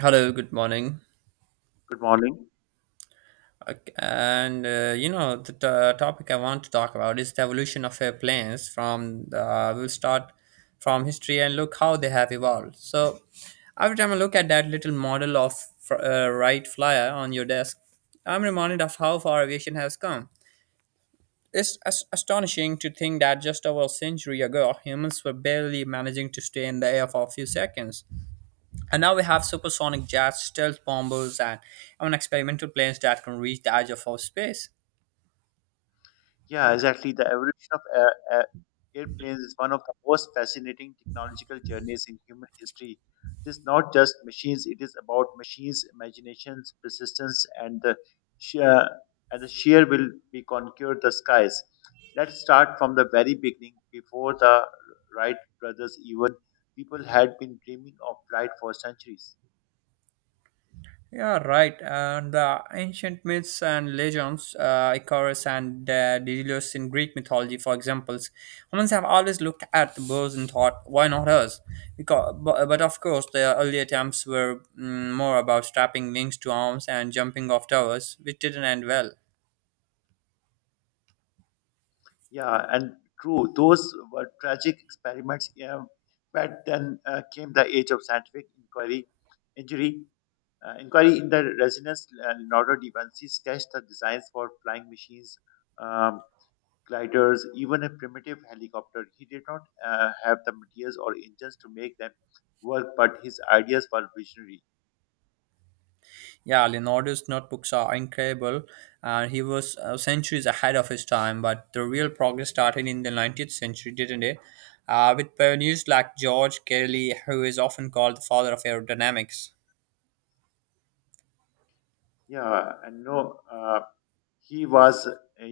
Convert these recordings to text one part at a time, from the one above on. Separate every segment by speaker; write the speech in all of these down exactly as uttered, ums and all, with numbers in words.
Speaker 1: Hello, good morning.
Speaker 2: Good morning.
Speaker 1: Ok- And uh, you know, the t- uh, topic I want to talk about is the evolution of uh, planes from the, we'll start from history and look how they have evolved. So, every time I look at that little model of fr- uh, Wright Flyer on your desk, I'm reminded of how far aviation has come. It's as- astonishing to think that just over a century ago, humans were barely managing to stay in the air for a few seconds. And now we have supersonic jets, stealth bombers, and even experimental planes that can reach the edge of our space.
Speaker 2: Yeah, exactly. The evolution of air, air, airplanes is one of the most fascinating technological journeys in human history. It is not just machines; it is about machines' imaginations, persistence, and the sheer and the sheer will be conquered the skies. Let's start from the very beginning. Before the Wright brothers, even people had been dreaming of flight for centuries.
Speaker 1: Yeah, right. And the ancient myths and legends, uh, Icarus and uh, Daedalus in Greek mythology, for examples, humans have always looked at the birds and thought, why not us? Because, but, but of course, the early attempts were mm, more about strapping wings to arms and jumping off towers, which didn't end well.
Speaker 2: Yeah, and true, those were tragic experiments. Yeah, but then uh, came the age of scientific inquiry, injury, uh, inquiry in the resonance. Uh, Leonardo da Vinci sketched the designs for flying machines, um, gliders, even a primitive helicopter. He did not uh, have the materials or engines to make them work, but his ideas were visionary.
Speaker 1: Yeah, Leonardo's notebooks are incredible, and he was uh, centuries ahead of his time. But the real progress started in the nineteenth century, didn't it? Uh, with pioneers like George Cayley, who is often called the father of aerodynamics.
Speaker 2: Yeah, and no. Uh, He was,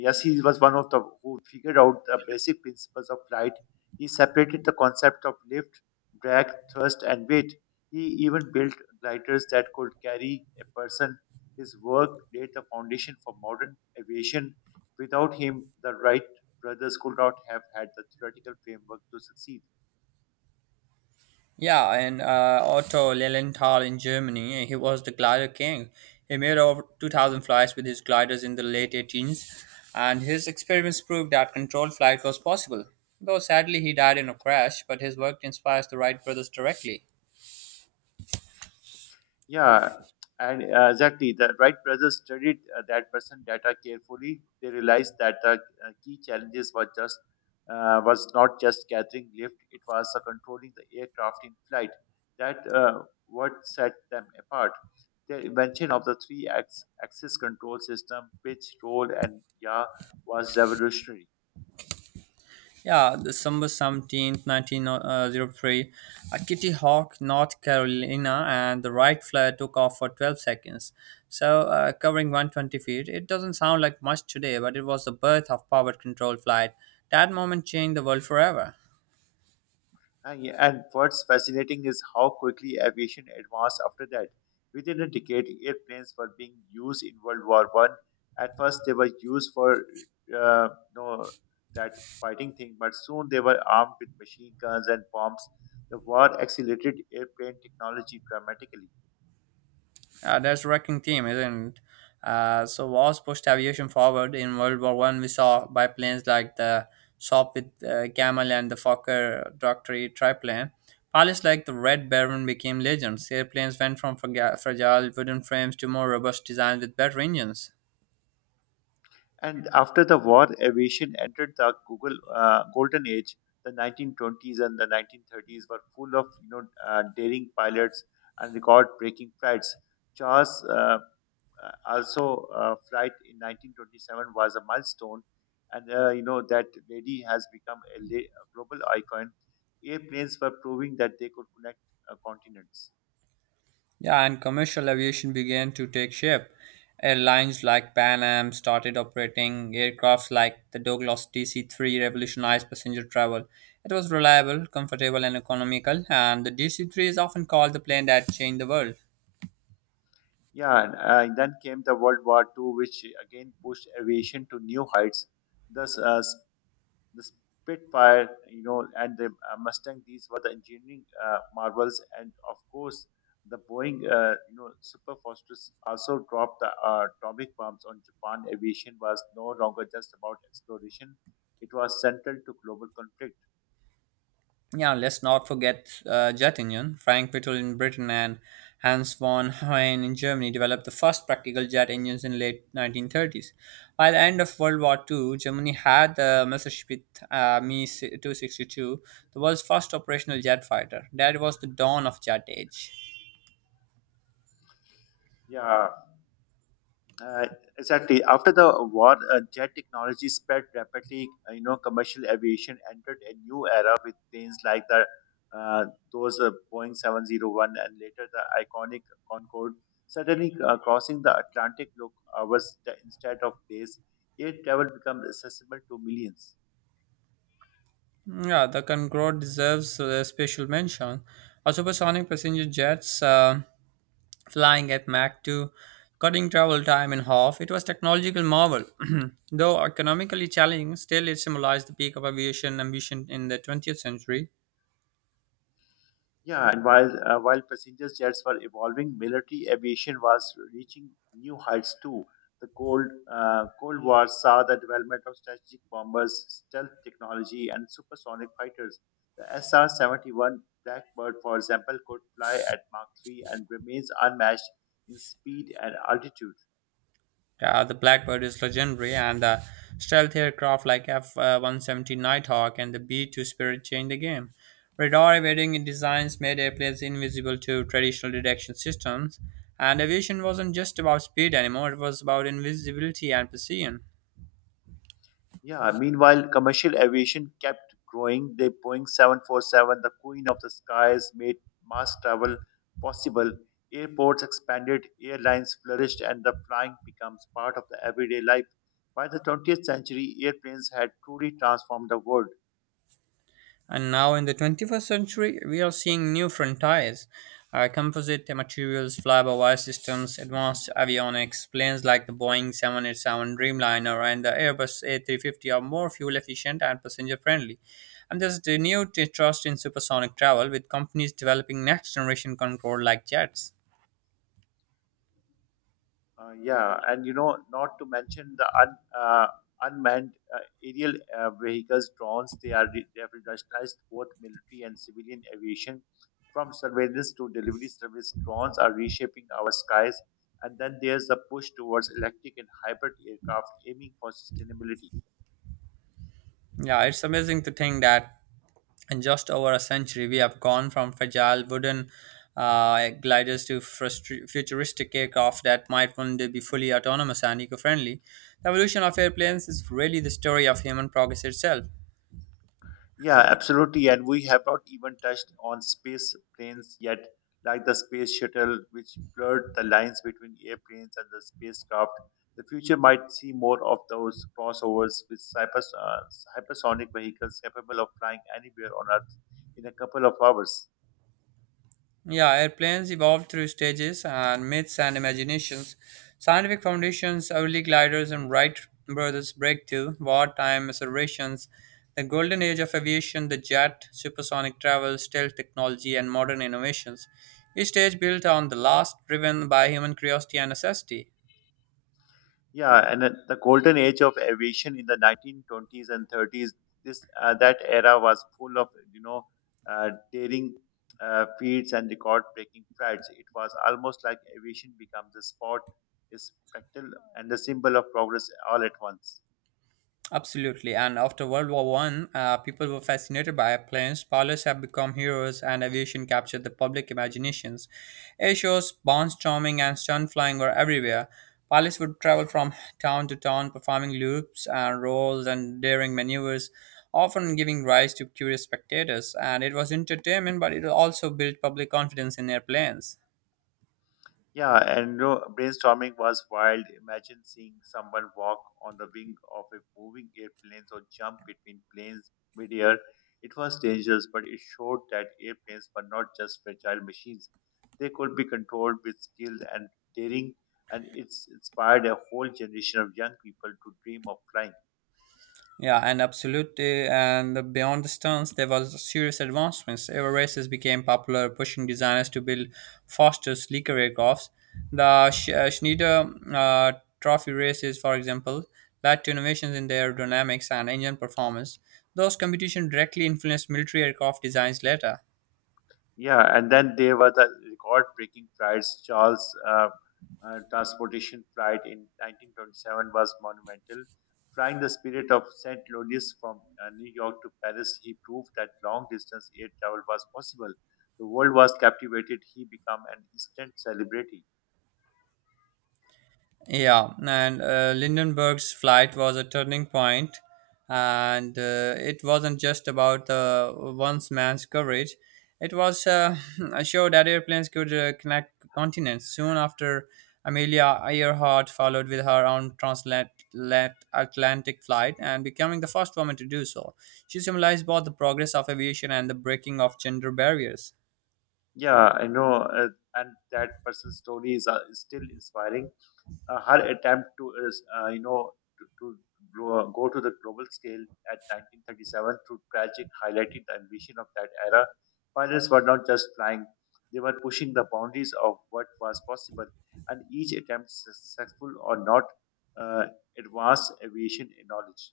Speaker 2: yes, he was one of the who figured out the basic principles of flight. He separated the concept of lift, drag, thrust, and weight. He even built gliders that could carry a person. His work laid the foundation for modern aviation. Without him, the Wright brothers could not have had the theoretical framework to succeed.
Speaker 1: Yeah, and uh, Otto Lilienthal in Germany, he was the glider king. He made over two thousand flights with his gliders in the late eighteens, and his experiments proved that controlled flight was possible. Though sadly he died in a crash, but his work inspires the Wright brothers directly.
Speaker 2: Yeah, and uh, exactly. The Wright brothers studied uh, that person data carefully. They realized that the uh, key challenges were just uh, was not just gathering lift; it was uh, controlling the aircraft in flight. That uh, What set them apart. The invention of the three ax- axis control system, pitch, roll, and yaw, was revolutionary.
Speaker 1: Yeah, December seventeenth, nineteen hundred three, a Kitty Hawk, North Carolina, and the right flare took off for twelve seconds. So, uh, covering one twenty feet, it doesn't sound like much today, but it was the birth of powered control flight. That moment changed the world forever.
Speaker 2: Uh, yeah, and what's fascinating is how quickly aviation advanced after that. Within a decade, airplanes were being used in World War One. At first, they were used for uh, no that fighting thing, but soon they were armed with machine guns and bombs. The war accelerated airplane technology dramatically.
Speaker 1: Uh, that's wrecking team, isn't it? Uh, so wars pushed aviation forward. In World War One, we saw biplanes like the Sop with uh, Camel and the Fokker Dockery triplane. Pilots like the Red Baron became legends. Airplanes went from fraga- fragile wooden frames to more robust designs with better engines.
Speaker 2: And after the war, aviation entered the Google uh, golden age. The nineteen twenties and the nineteen thirties were full of you know uh, daring pilots and record-breaking flights. Charles, uh, uh, also, uh, flight in nineteen twenty-seven was a milestone, and uh, you know that lady has become a, la- a global icon. Airplanes were proving that they could connect uh, continents.
Speaker 1: Yeah, and commercial aviation began to take shape. Airlines like Pan Am started operating aircrafts like the Douglas D C three revolutionized passenger travel. It was reliable, comfortable, and economical, and the D C three is often called the plane that changed the world.
Speaker 2: Yeah, and, uh, and then came the World War Two, which again pushed aviation to new heights. Thus, uh, the Spitfire, you know, and the uh, Mustang. These were the engineering uh, marvels, and of course, the Boeing, uh, you know, Super Fortress also dropped the uh, atomic bombs on Japan. Aviation was no longer just about exploration; it was central to global conflict.
Speaker 1: Yeah, let's not forget uh, jet engine. Frank Whittle in Britain and Hans von Hoyen in Germany developed the first practical jet engines in late nineteen thirties. By the end of World War Two, Germany had the Messerschmitt uh, Me two sixty-two, the world's first operational jet fighter. That was the dawn of jet age.
Speaker 2: Yeah, Uh, exactly. After the war, uh, jet technology spread rapidly. Uh, you know, commercial aviation entered a new era with planes like the uh, those uh, Boeing seven zero one and later the iconic Concorde, suddenly uh, crossing the Atlantic took hours t- instead of days. Air travel becomes accessible to millions.
Speaker 1: Yeah, the Concorde deserves a special mention. Our supersonic passenger jets. Uh, flying at Mach two, cutting travel time in half. It was technological marvel. Though economically challenging, still it symbolized the peak of aviation ambition in the twentieth century.
Speaker 2: Yeah, and while uh, while passenger jets were evolving, military aviation was reaching new heights too. The Cold uh, Cold War saw the development of strategic bombers, stealth technology, and supersonic fighters. The S R seventy-one Blackbird, for example, could fly at Mach three and remains unmatched in speed and altitude.
Speaker 1: Uh, the Blackbird is legendary, and the stealth aircraft like F one seventy Nighthawk and the B two Spirit changed the game. Radar evading designs made airplanes invisible to traditional detection systems, and aviation wasn't just about speed anymore, it was about invisibility and precision.
Speaker 2: Yeah, meanwhile, commercial aviation kept growing. The Boeing seven forty-seven, the queen of the skies, made mass travel possible. Airports expanded, airlines flourished, and the flying becomes part of the everyday life. By the twentieth century, airplanes had truly transformed the world.
Speaker 1: And now in the twenty-first century, we are seeing new frontiers. Uh, composite materials, flyby wire systems, advanced avionics, planes like the Boeing seven eighty-seven Dreamliner and the Airbus A three five zero are more fuel efficient and passenger friendly. And there's renewed trust in supersonic travel with companies developing next generation control like jets.
Speaker 2: Uh, yeah, and you know, not to mention the un, uh, unmanned uh, aerial uh, vehicles, drones. They are re- they have revolutionized both military and civilian aviation. From surveillance to delivery service, drones are reshaping our skies. And then there's the push towards electric and hybrid aircraft, aiming for sustainability.
Speaker 1: Yeah, it's amazing to think that in just over a century, we have gone from fragile wooden uh, gliders to frustri- futuristic aircraft that might one day be fully autonomous and eco friendly. The evolution of airplanes is really the story of human progress itself.
Speaker 2: Yeah, absolutely. And we have not even touched on space planes yet, like the space shuttle, which blurred the lines between airplanes and the spacecraft. The future might see more of those crossovers with cypers, uh, hypersonic vehicles capable of flying anywhere on Earth in a couple of hours.
Speaker 1: Yeah, airplanes evolved through stages and myths and imaginations. Scientific foundations, early gliders, and Wright brothers' breakthrough, wartime observations, the golden age of aviation, the jet, supersonic travel, stealth technology, and modern innovations. Each stage built on the last, driven by human curiosity and necessity.
Speaker 2: Yeah, and at the golden age of aviation in the nineteen twenties and thirties, this uh, that era was full of you know uh, daring uh, feats and record-breaking flights. It was almost like aviation becomes a sport, a spectacle, and a symbol of progress all at once.
Speaker 1: Absolutely. And after World War One, uh, people were fascinated by airplanes. Pilots have become heroes, and aviation captured the public imaginations. Air shows, barnstorming, and stunt flying were everywhere. Pilots would travel from town to town, performing loops and rolls and daring maneuvers, often giving rise to curious spectators. And it was entertainment, but it also built public confidence in airplanes.
Speaker 2: Yeah, and no, brainstorming was wild. Imagine seeing someone walk on the wing of a moving airplane or jump between planes midair. It was dangerous, but it showed that airplanes were not just fragile machines. They could be controlled with skill and daring, and it's inspired a whole generation of young people to dream of flying.
Speaker 1: Yeah, and absolutely. And beyond the stunts, there was serious advancements. Aero races became popular, pushing designers to build faster, sleeker aircrafts. The Sch- uh, Schneider uh, Trophy races, for example, led to innovations in the aerodynamics and engine performance. Those competitions directly influenced military aircraft designs later.
Speaker 2: Yeah, and then there was the record-breaking flights. Charles', uh, uh, transportation flight in nineteen twenty-seven was monumental. Flying the Spirit of Saint Louis from uh, New York to Paris, he proved that long-distance air travel was possible. The world was captivated. He became an instant celebrity.
Speaker 1: Yeah, and uh, Lindenberg's flight was a turning point, and uh, it wasn't just about the once man's courage. It was uh, a show that airplanes could uh, connect continents. Soon after, Amelia Earhart followed with her own transatlantic flight and becoming the first woman to do so. She symbolized both the progress of aviation and the breaking of gender barriers.
Speaker 2: Yeah, I know, uh, and that person's story is uh, still inspiring. Uh, her attempt to is, uh, you know to, to grow, go to the global scale at nineteen thirty-seven through tragic highlighted the ambition of that era. Pilots were not just flying; they were pushing the boundaries of what was possible, and each attempt, successful or not, uh, advanced aviation knowledge.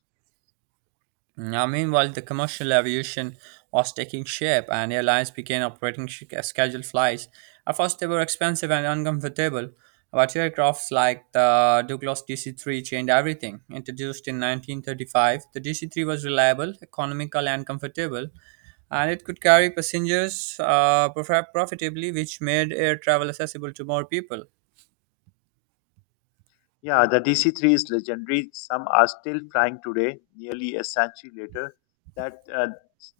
Speaker 1: Now, meanwhile, the commercial aviation was taking shape, and airlines began operating sh- scheduled flights. At first, they were expensive and uncomfortable, but aircrafts like the Douglas D C three changed everything. Introduced in nineteen thirty-five, the D C three was reliable, economical, and comfortable, and it could carry passengers uh, prof- profitably, which made air travel accessible to more people.
Speaker 2: Yeah, the D C three is legendary. Some are still flying today, nearly a century later. That uh,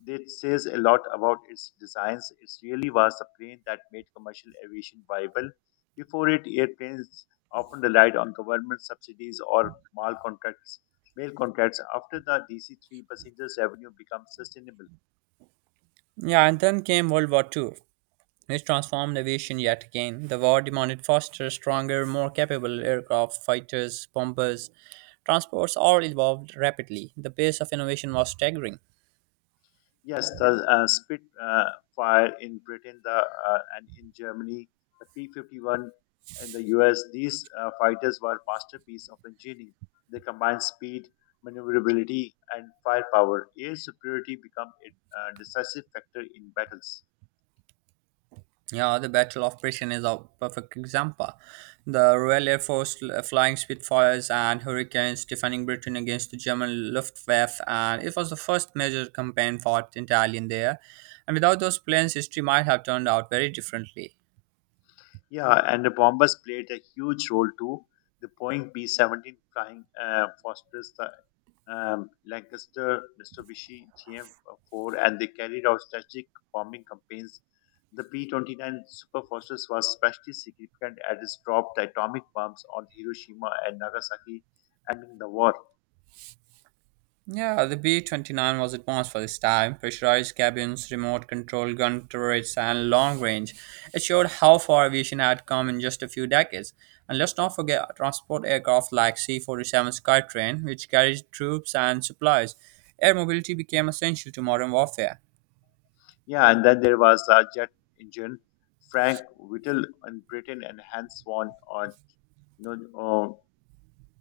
Speaker 2: that says a lot about its designs. It really was a plane that made commercial aviation viable. Before it, airplanes often relied on government subsidies or mail contracts. Mail contracts. After the D C three, passengers' revenue becomes sustainable.
Speaker 1: Yeah, and then came World War Two, which transformed aviation yet again. The war demanded faster, stronger, more capable aircraft, fighters, bombers, transports all evolved rapidly. The pace of innovation was staggering.
Speaker 2: Yes, the uh, Spit uh, fire in Britain, the uh, and in Germany, the P fifty-one in the U S. These uh, fighters were masterpiece of engineering. They combined speed, maneuverability, and firepower. Air superiority became a uh, decisive factor in battles.
Speaker 1: Yeah, the Battle of Britain is a perfect example. The Royal Air Force l- flying Spitfires and Hurricanes defending Britain against the German Luftwaffe, and it was the first major campaign fought entirely in the air. And without those planes, history might have turned out very differently.
Speaker 2: Yeah, and the bombers played a huge role too. The Boeing B seventeen flying uh, fosters the um, Lancaster, Mitsubishi, G M four, and they carried out strategic bombing campaigns. The B twenty-nine Super Fortress was especially significant as it dropped the atomic bombs on Hiroshima and Nagasaki, ending the war.
Speaker 1: Yeah, the B twenty-nine was advanced for this time. Pressurized cabins, remote control gun turrets, and long range. It showed how far aviation had come in just a few decades. And let's not forget transport aircraft like C forty-seven Skytrain, which carried troops and supplies. Air mobility became essential to modern warfare.
Speaker 2: Yeah, and then there was the jet engine. Frank Whittle in Britain, and Hans Swan on you know, uh,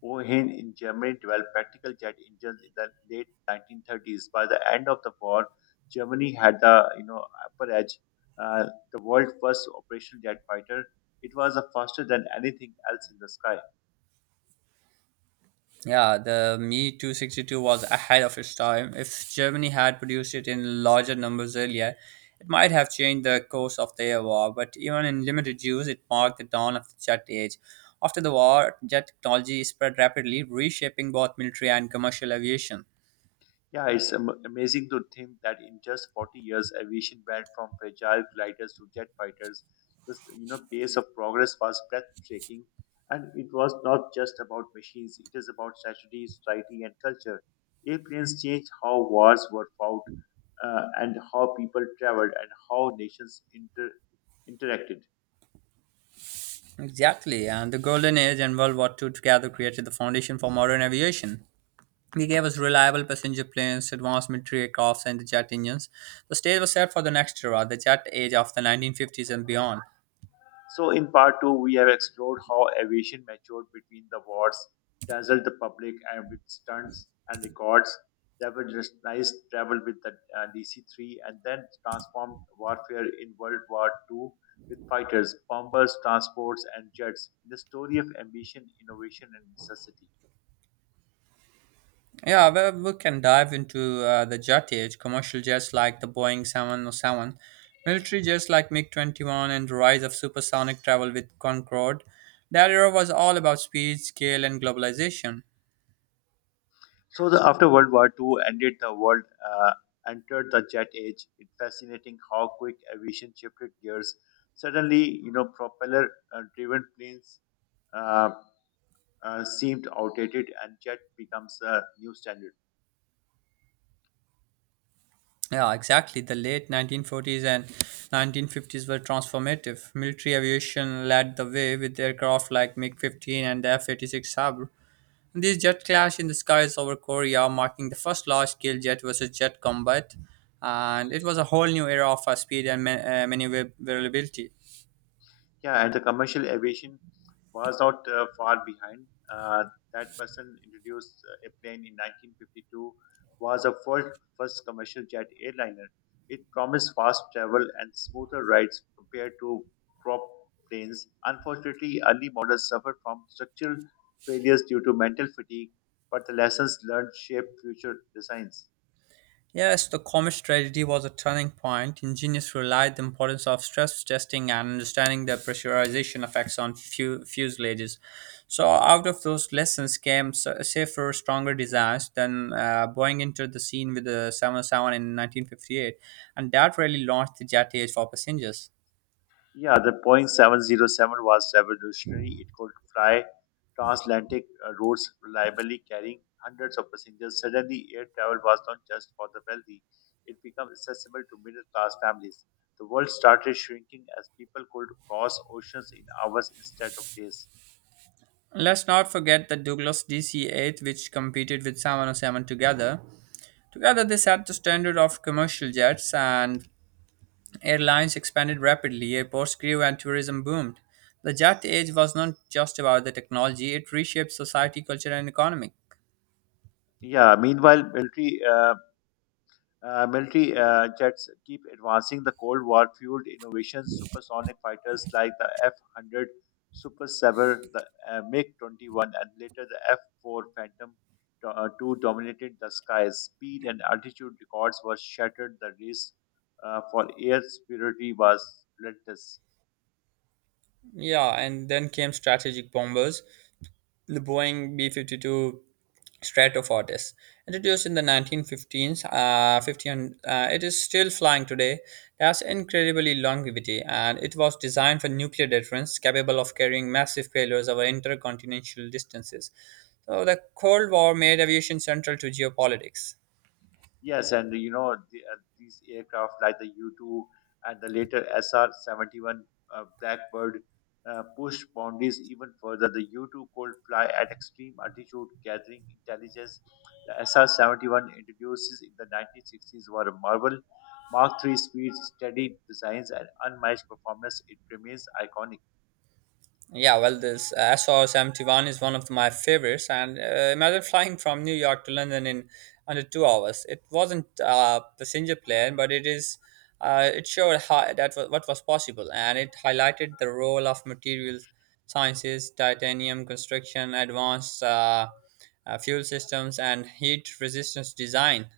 Speaker 2: Ohane in Germany developed practical jet engines in the late nineteen thirties. By the end of the war, Germany had the you know upper edge. Uh, the world's first operational jet fighter, it was uh, faster than anything else in the sky.
Speaker 1: Yeah, the Me two sixty-two was ahead of its time. If Germany had produced it in larger numbers earlier, it might have changed the course of their war, but even in limited use, it marked the dawn of the jet age. After the war, jet technology spread rapidly, reshaping both military and commercial aviation.
Speaker 2: Yeah, it's am- amazing to think that in just forty years, aviation went from fragile gliders to jet fighters. This, you know, pace of progress was breathtaking, and it was not just about machines. It is about strategy, society, and culture. Airplanes changed how wars were fought, uh, and how people traveled, and how nations inter- interacted.
Speaker 1: Exactly, and the Golden Age and World War Two together created the foundation for modern aviation. They gave us reliable passenger planes, advanced military aircrafts, and jet engines. The stage was set for the next era, the jet age of the nineteen fifties and beyond.
Speaker 2: So, in part two, we have explored how aviation matured between the wars, dazzled the public and with stunts and records, revolutionized travel with the uh, D C three, and then transformed warfare in World War Two with fighters, bombers, transports, and jets in the story of ambition, innovation, and necessity.
Speaker 1: Yeah, well, we can dive into uh, the jet age, commercial jets like the Boeing seven oh seven, military jets like MiG twenty-one, and the rise of supersonic travel with Concorde. That era was all about speed, scale, and globalization.
Speaker 2: So the, after World War Two ended, the world uh, entered the jet age. It's fascinating how quick aviation shifted gears. Suddenly, you know, propeller-driven planes uh, uh, seemed outdated, and jet becomes a new standard.
Speaker 1: Yeah, exactly. The late nineteen forties and nineteen fifties were transformative. Military aviation led the way with aircraft like MiG fifteen and the F eighty-six Sabre. These jets clashed in the skies over Korea, marking the first large scale jet versus jet combat. And it was a whole new era of uh, speed and ma- uh, maneuverability.
Speaker 2: Yeah, and the commercial aviation was not uh, far behind. Uh, that person introduced uh, a plane in nineteen fifty-two was a first, first commercial jet airliner. It promised fast travel and smoother rides compared to prop planes. Unfortunately, early models suffered from structural failures due to mental fatigue, but the lessons learned shaped future designs.
Speaker 1: Yes, the Comet tragedy was a turning point. Engineers realized the importance of stress testing and understanding the pressurization effects on fu- fuselages. So, out of those lessons came s- safer, stronger designs. Then, uh, Boeing entered the scene with the seven oh seven in nineteen fifty-eight, and that really launched the jet age for passengers.
Speaker 2: Yeah, the Boeing seven zero seven was revolutionary. It could fly transatlantic uh, routes reliably, carrying hundreds of passengers. Suddenly, air travel was not just for the wealthy, it became accessible to middle class families. The world started shrinking as people could cross oceans in hours instead of days.
Speaker 1: Let's not forget the Douglas D C eight, which competed with seven oh seven together. Together, they set the standard of commercial jets, and Airlines expanded rapidly, airports grew, and tourism boomed. The jet age was not just about the technology, it reshaped society, culture, and economy.
Speaker 2: Yeah, meanwhile, military uh, Uh, military uh, jets keep advancing the Cold War fueled innovations. Supersonic fighters like the F one hundred Super Sabre, the uh, MiG twenty-one, and later the F four Phantom do- uh, two dominated the skies. Speed and altitude records were shattered. The race uh, for air superiority was relentless.
Speaker 1: Yeah, and then came strategic bombers. the Boeing B fifty-two Stratofortis. Introduced in the nineteen fifteens, uh, fifteen, uh, it is still flying today. It has incredibly longevity and it was designed for nuclear deterrence, capable of carrying massive payloads over intercontinental distances. So the Cold War made aviation central to geopolitics.
Speaker 2: Yes, and you know the, uh, these aircraft like the U two and the later S R seventy-one uh, Blackbird uh, pushed boundaries even further. The U two could fly at extreme altitude, gathering intelligence. The S R seventy-one introduces in the nineteen sixties were a marvel. Mark three speed, steady designs, and unmatched performance. It remains iconic.
Speaker 1: Yeah, well, this S R seventy-one is one of my favorites. And uh, imagine flying from New York to London in under two hours. It wasn't a passenger plane, but it is. Uh, it showed how, that wa- what was possible, and it highlighted the role of materials sciences, titanium construction, advanced uh, uh, fuel systems, and heat resistance design.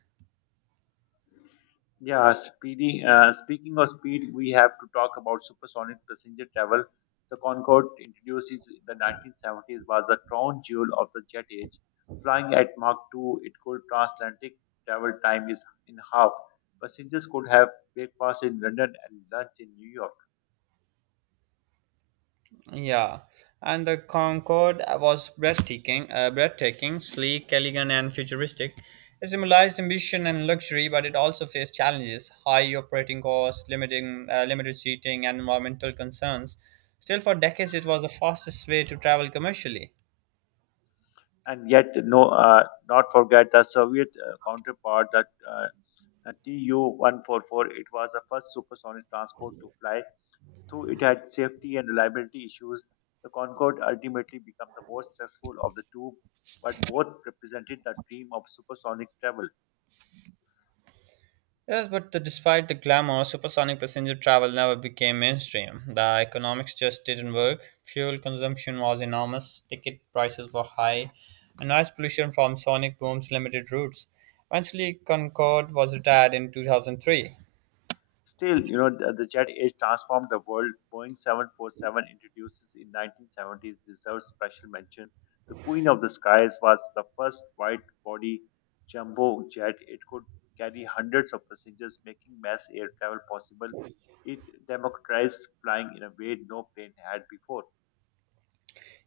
Speaker 2: Yeah, speedy, uh, speaking of speed, we have to talk about supersonic passenger travel. The Concorde, introduced in the nineteen seventies, was a crown jewel of the jet age. Flying at Mach two, it could transatlantic travel time is in half. Passengers could have breakfast in London and lunch in New York.
Speaker 1: Yeah, and the Concorde was breathtaking, uh, breathtaking, sleek, elegant, and futuristic. It symbolized ambition and luxury, but it also faced challenges: high operating costs, limiting, uh, limited seating, and environmental concerns. Still, for decades, it was the fastest way to travel commercially.
Speaker 2: And yet, no, uh, not forget the Soviet uh, counterpart, the uh, T U one forty-four. It was the first supersonic transport to fly. Though it had safety and reliability issues, the Concorde ultimately became the most successful of the two, but both represented the dream of supersonic travel.
Speaker 1: Yes, but the, despite the glamour, supersonic passenger travel never became mainstream. The economics just didn't work. Fuel consumption was enormous, ticket prices were high, and noise pollution from sonic booms limited routes. Eventually, Concorde was retired in two thousand three.
Speaker 2: Still, you know, the, the jet age transformed the world. Boeing seven forty-seven introduces in nineteen seventies deserves special mention. The Queen of the Skies was the first wide-body jumbo jet. It could carry hundreds of passengers, making mass air travel possible. It democratized flying in a way no plane had before.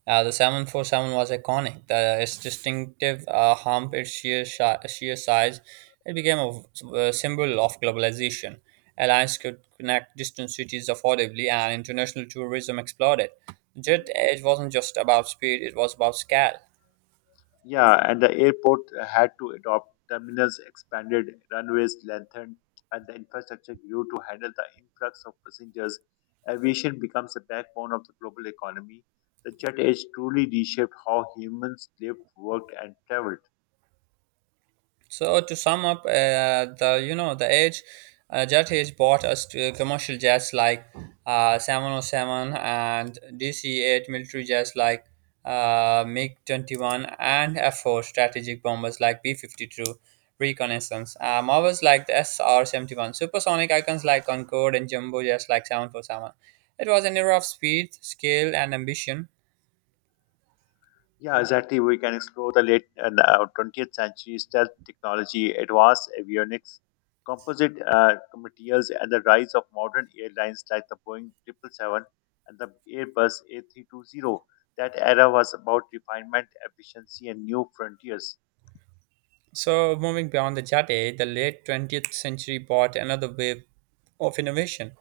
Speaker 1: Uh, the seven forty-seven was iconic. The, its distinctive uh, hump, its sheer, shi sheer size, it became a, a symbol of globalization. Airlines could connect distant cities affordably, and international tourism exploded. The jet, it wasn't just about speed, it was about scale.
Speaker 2: Yeah, and the airport had to adopt terminals, expanded runways, lengthened, and the infrastructure grew to handle the influx of passengers. Aviation becomes the backbone of the global economy. The jet age truly reshaped how humans lived, worked, and traveled.
Speaker 1: So to sum up, uh, the you know the age, uh, jet age bought us to commercial jets like uh, seven oh seven and D C eight, military jets like uh, MiG twenty-one and F four, strategic bombers like B fifty-two, reconnaissance. Uh, Marvels like the S R seventy-one, supersonic icons like Concorde, and jumbo jets like seven forty-seven. It was an era of speed, skill, and ambition.
Speaker 2: Yeah, exactly. We can explore the late and uh, twentieth century stealth technology, advanced avionics, composite uh, materials, and the rise of modern airlines like the Boeing seven seventy-seven and the Airbus A three twenty. That era was about refinement, efficiency, and new frontiers.
Speaker 1: So moving beyond the jet age, the late twentieth century brought another wave of innovation.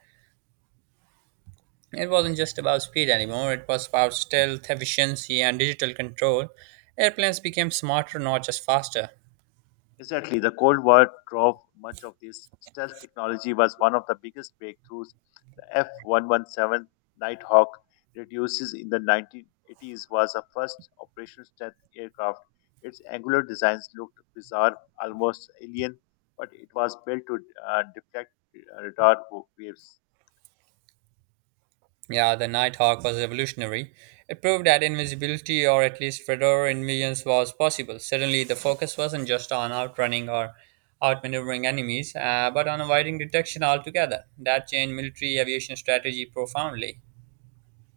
Speaker 1: It wasn't just about speed anymore, it was about stealth, efficiency, and digital control. Airplanes became smarter, not just faster.
Speaker 2: Exactly. The Cold War drove much of this. Stealth technology was one of the biggest breakthroughs. The F one one seven Nighthawk reduces in the nineteen eighties was the first operational stealth aircraft. Its angular designs looked bizarre, almost alien, but it was built to uh, deflect uh, radar waves.
Speaker 1: Yeah, the Nighthawk was revolutionary. It proved that invisibility, or at least radar in, was possible. Suddenly, the focus wasn't just on outrunning or outmaneuvering enemies, uh, but on avoiding detection altogether. That changed military aviation strategy profoundly.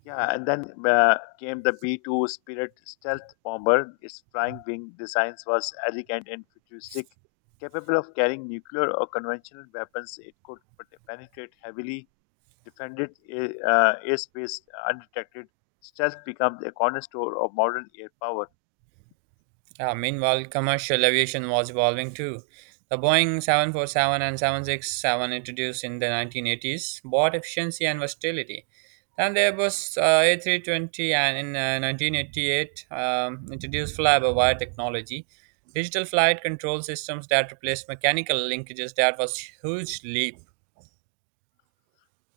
Speaker 2: Yeah, and then uh, came the B two Spirit stealth bomber. Its flying wing designs was elegant and futuristic, capable of carrying nuclear or conventional weapons. It could pe- penetrate heavily defended a- uh, airspace undetected. Stealth becomes a cornerstone of modern air power.
Speaker 1: Uh, meanwhile, commercial aviation was evolving too. The Boeing seven forty-seven and seven sixty-seven introduced in the nineteen eighties brought efficiency and versatility. Then the Airbus uh, A three twenty, and in uh, nineteen eighty-eight um, introduced fly-by-wire technology, digital flight control systems that replaced mechanical linkages. That was huge leap.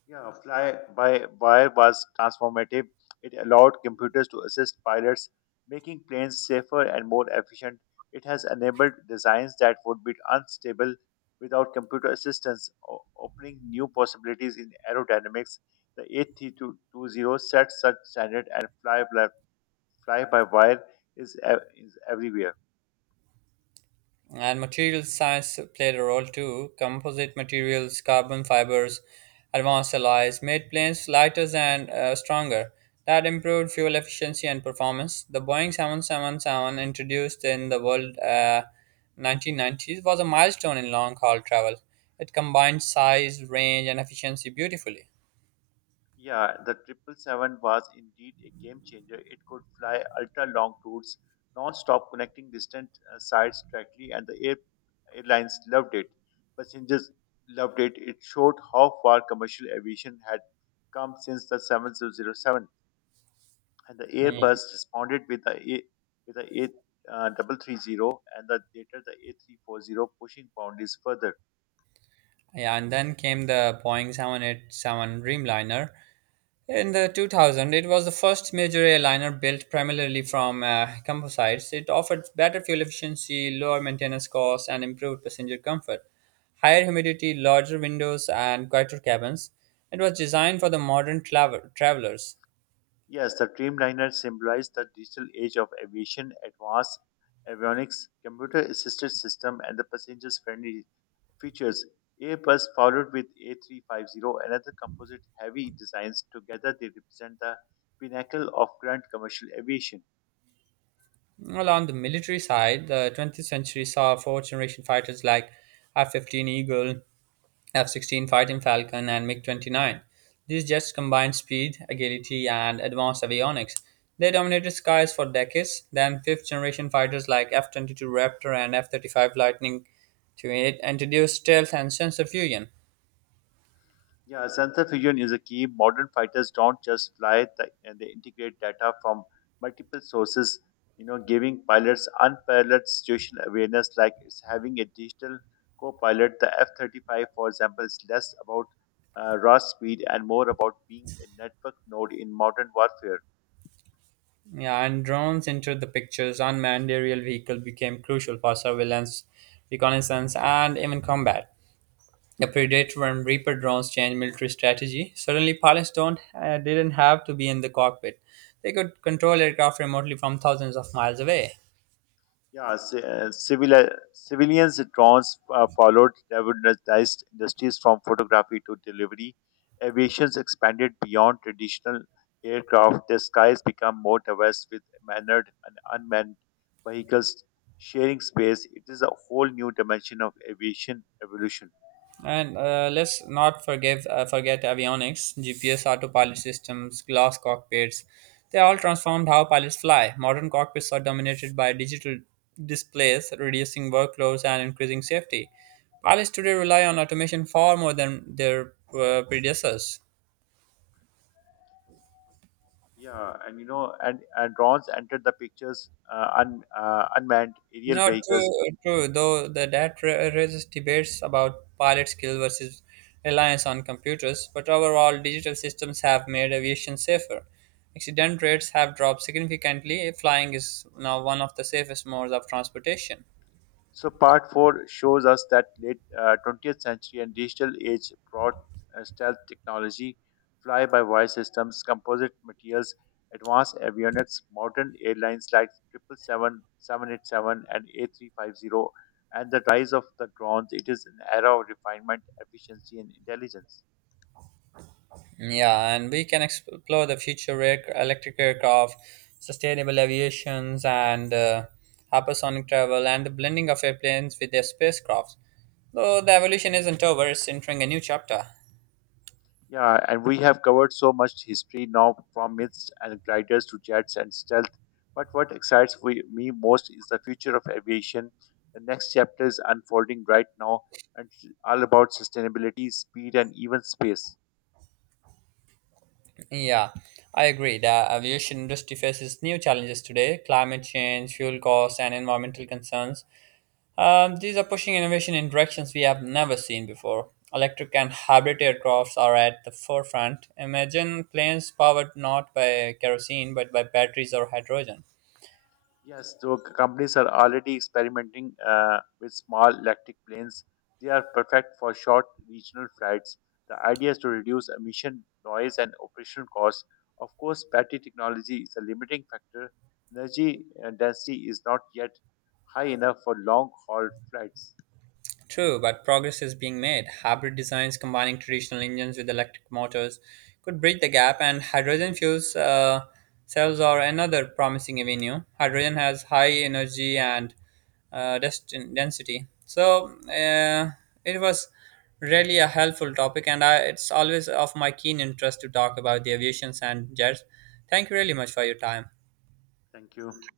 Speaker 2: Yeah, fly by wire was transformative. It allowed computers to assist pilots, making planes safer and more efficient. It has enabled designs that would be unstable without computer assistance, o- opening new possibilities in aerodynamics. The A three twenty sets such standard and fly by, fly by wire is, ev- is everywhere.
Speaker 1: And material science played a role too. Composite materials, carbon fibers, advanced alloys made planes lighter and uh, stronger. That improved fuel efficiency and performance. The Boeing seven seventy-seven introduced in the world uh, nineteen nineties was a milestone in long haul travel. It combined size, range, and efficiency beautifully.
Speaker 2: Yeah, the seven seventy-seven was indeed a game changer. It could fly ultra long routes, non stop connecting distant uh, sites directly, and the air- airlines loved it. Passengers loved it. It showed how far commercial aviation had come since the seven thousand seven. And the
Speaker 1: Yeah.
Speaker 2: Airbus responded with the A, with the A, uh, three thirty and the later the A three forty, pushing boundaries further.
Speaker 1: yeah, and then came the Boeing seven eighty-seven Dreamliner. In the two thousand, it was the first major airliner built primarily from uh, composites. It offered better fuel efficiency, lower maintenance costs, and improved passenger comfort. Higher humidity, larger windows, and quieter cabins. It was designed for the modern travel- travelers.
Speaker 2: Yes, the Dreamliner symbolized the digital age of aviation, advanced avionics, computer assisted system, and the passengers friendly features. Airbus followed with A three fifty and other composite heavy designs. Together, they represent the pinnacle of grand commercial aviation.
Speaker 1: Well, on the military side, the twentieth century saw fourth generation fighters like F fifteen Eagle, F sixteen Fighting Falcon, and MiG twenty-nine. These jets combined speed, agility, and advanced avionics. They dominated skies for decades. Then, fifth generation fighters like F twenty-two Raptor and F thirty-five Lightning to it introduced stealth and sensor fusion.
Speaker 2: Yeah, sensor fusion is a key. Modern fighters don't just fly, th- and they integrate data from multiple sources, you know, giving pilots unparalleled situational awareness like it's having a digital co-pilot. The F thirty-five, for example, is less about uh, raw speed and more about being a network node in modern warfare.
Speaker 1: Yeah, and drones entered the pictures. Unmanned aerial vehicle became crucial for surveillance, reconnaissance, and even combat. The Predator and Reaper drones changed military strategy. Suddenly, pilots don't uh, didn't have to be in the cockpit; they could control aircraft remotely from thousands of miles away.
Speaker 2: Yeah, ci- uh, civil, uh, civilians drones uh, followed revolutionized industries from photography to delivery. Aviations expanded beyond traditional aircraft. The skies become more diverse with manned and unmanned vehicles sharing space. It is a whole new dimension of aviation evolution.
Speaker 1: And uh, let's not forgive uh, forget avionics, G P S, autopilot systems, glass cockpits. They all transformed how pilots fly. Modern cockpits are dominated by digital displays, reducing workloads and increasing safety. Pilots today rely on automation far more than their uh, predecessors.
Speaker 2: Yeah, and you know, and, and drones entered the pictures, uh, un, uh, unmanned aerial
Speaker 1: No,
Speaker 2: vehicles.
Speaker 1: true, true. Though the that ra- raises debates about pilot skill versus reliance on computers, but overall, digital systems have made aviation safer. Accident rates have dropped significantly. Flying is now one of the safest modes of transportation.
Speaker 2: So part four shows us that late uh, twentieth century and digital age brought uh, stealth technology, fly-by-wire systems, composite materials, advanced avionics, modern airlines like Triple Seven, Seven Eight Seven, and A three fifty, and the rise of the drones. It is an era of refinement, efficiency, and intelligence.
Speaker 1: Yeah, and we can explore the future air- electric aircraft, sustainable aviations, and uh, hypersonic travel, and the blending of airplanes with their spacecrafts. Though the evolution isn't over, it's entering a new chapter.
Speaker 2: Yeah, and we have covered so much history now from myths and gliders to jets and stealth. But what excites we, me most is the future of aviation. The next chapter is unfolding right now and it's all about sustainability, speed, and even space.
Speaker 1: Yeah, I agree. The aviation industry faces new challenges today: climate change, fuel costs, and environmental concerns. Um, these are pushing innovation in directions we have never seen before. Electric and hybrid aircrafts are at the forefront. Imagine planes powered not by kerosene but by batteries or hydrogen.
Speaker 2: Yes, so c- companies are already experimenting uh, with small electric planes. They are perfect for short regional flights. The idea is to reduce emission, noise, and operational costs. Of course, battery technology is a limiting factor. Energy uh, density is not yet high enough for long haul flights.
Speaker 1: True, but progress is being made. Hybrid designs combining traditional engines with electric motors could bridge the gap, and hydrogen fuels uh, cells are another promising avenue. Hydrogen has high energy and uh, dest- density, so uh, it was really a helpful topic, and I, it's always of my keen interest to talk about the aviations and jets. Thank you really much for your time.
Speaker 2: Thank you.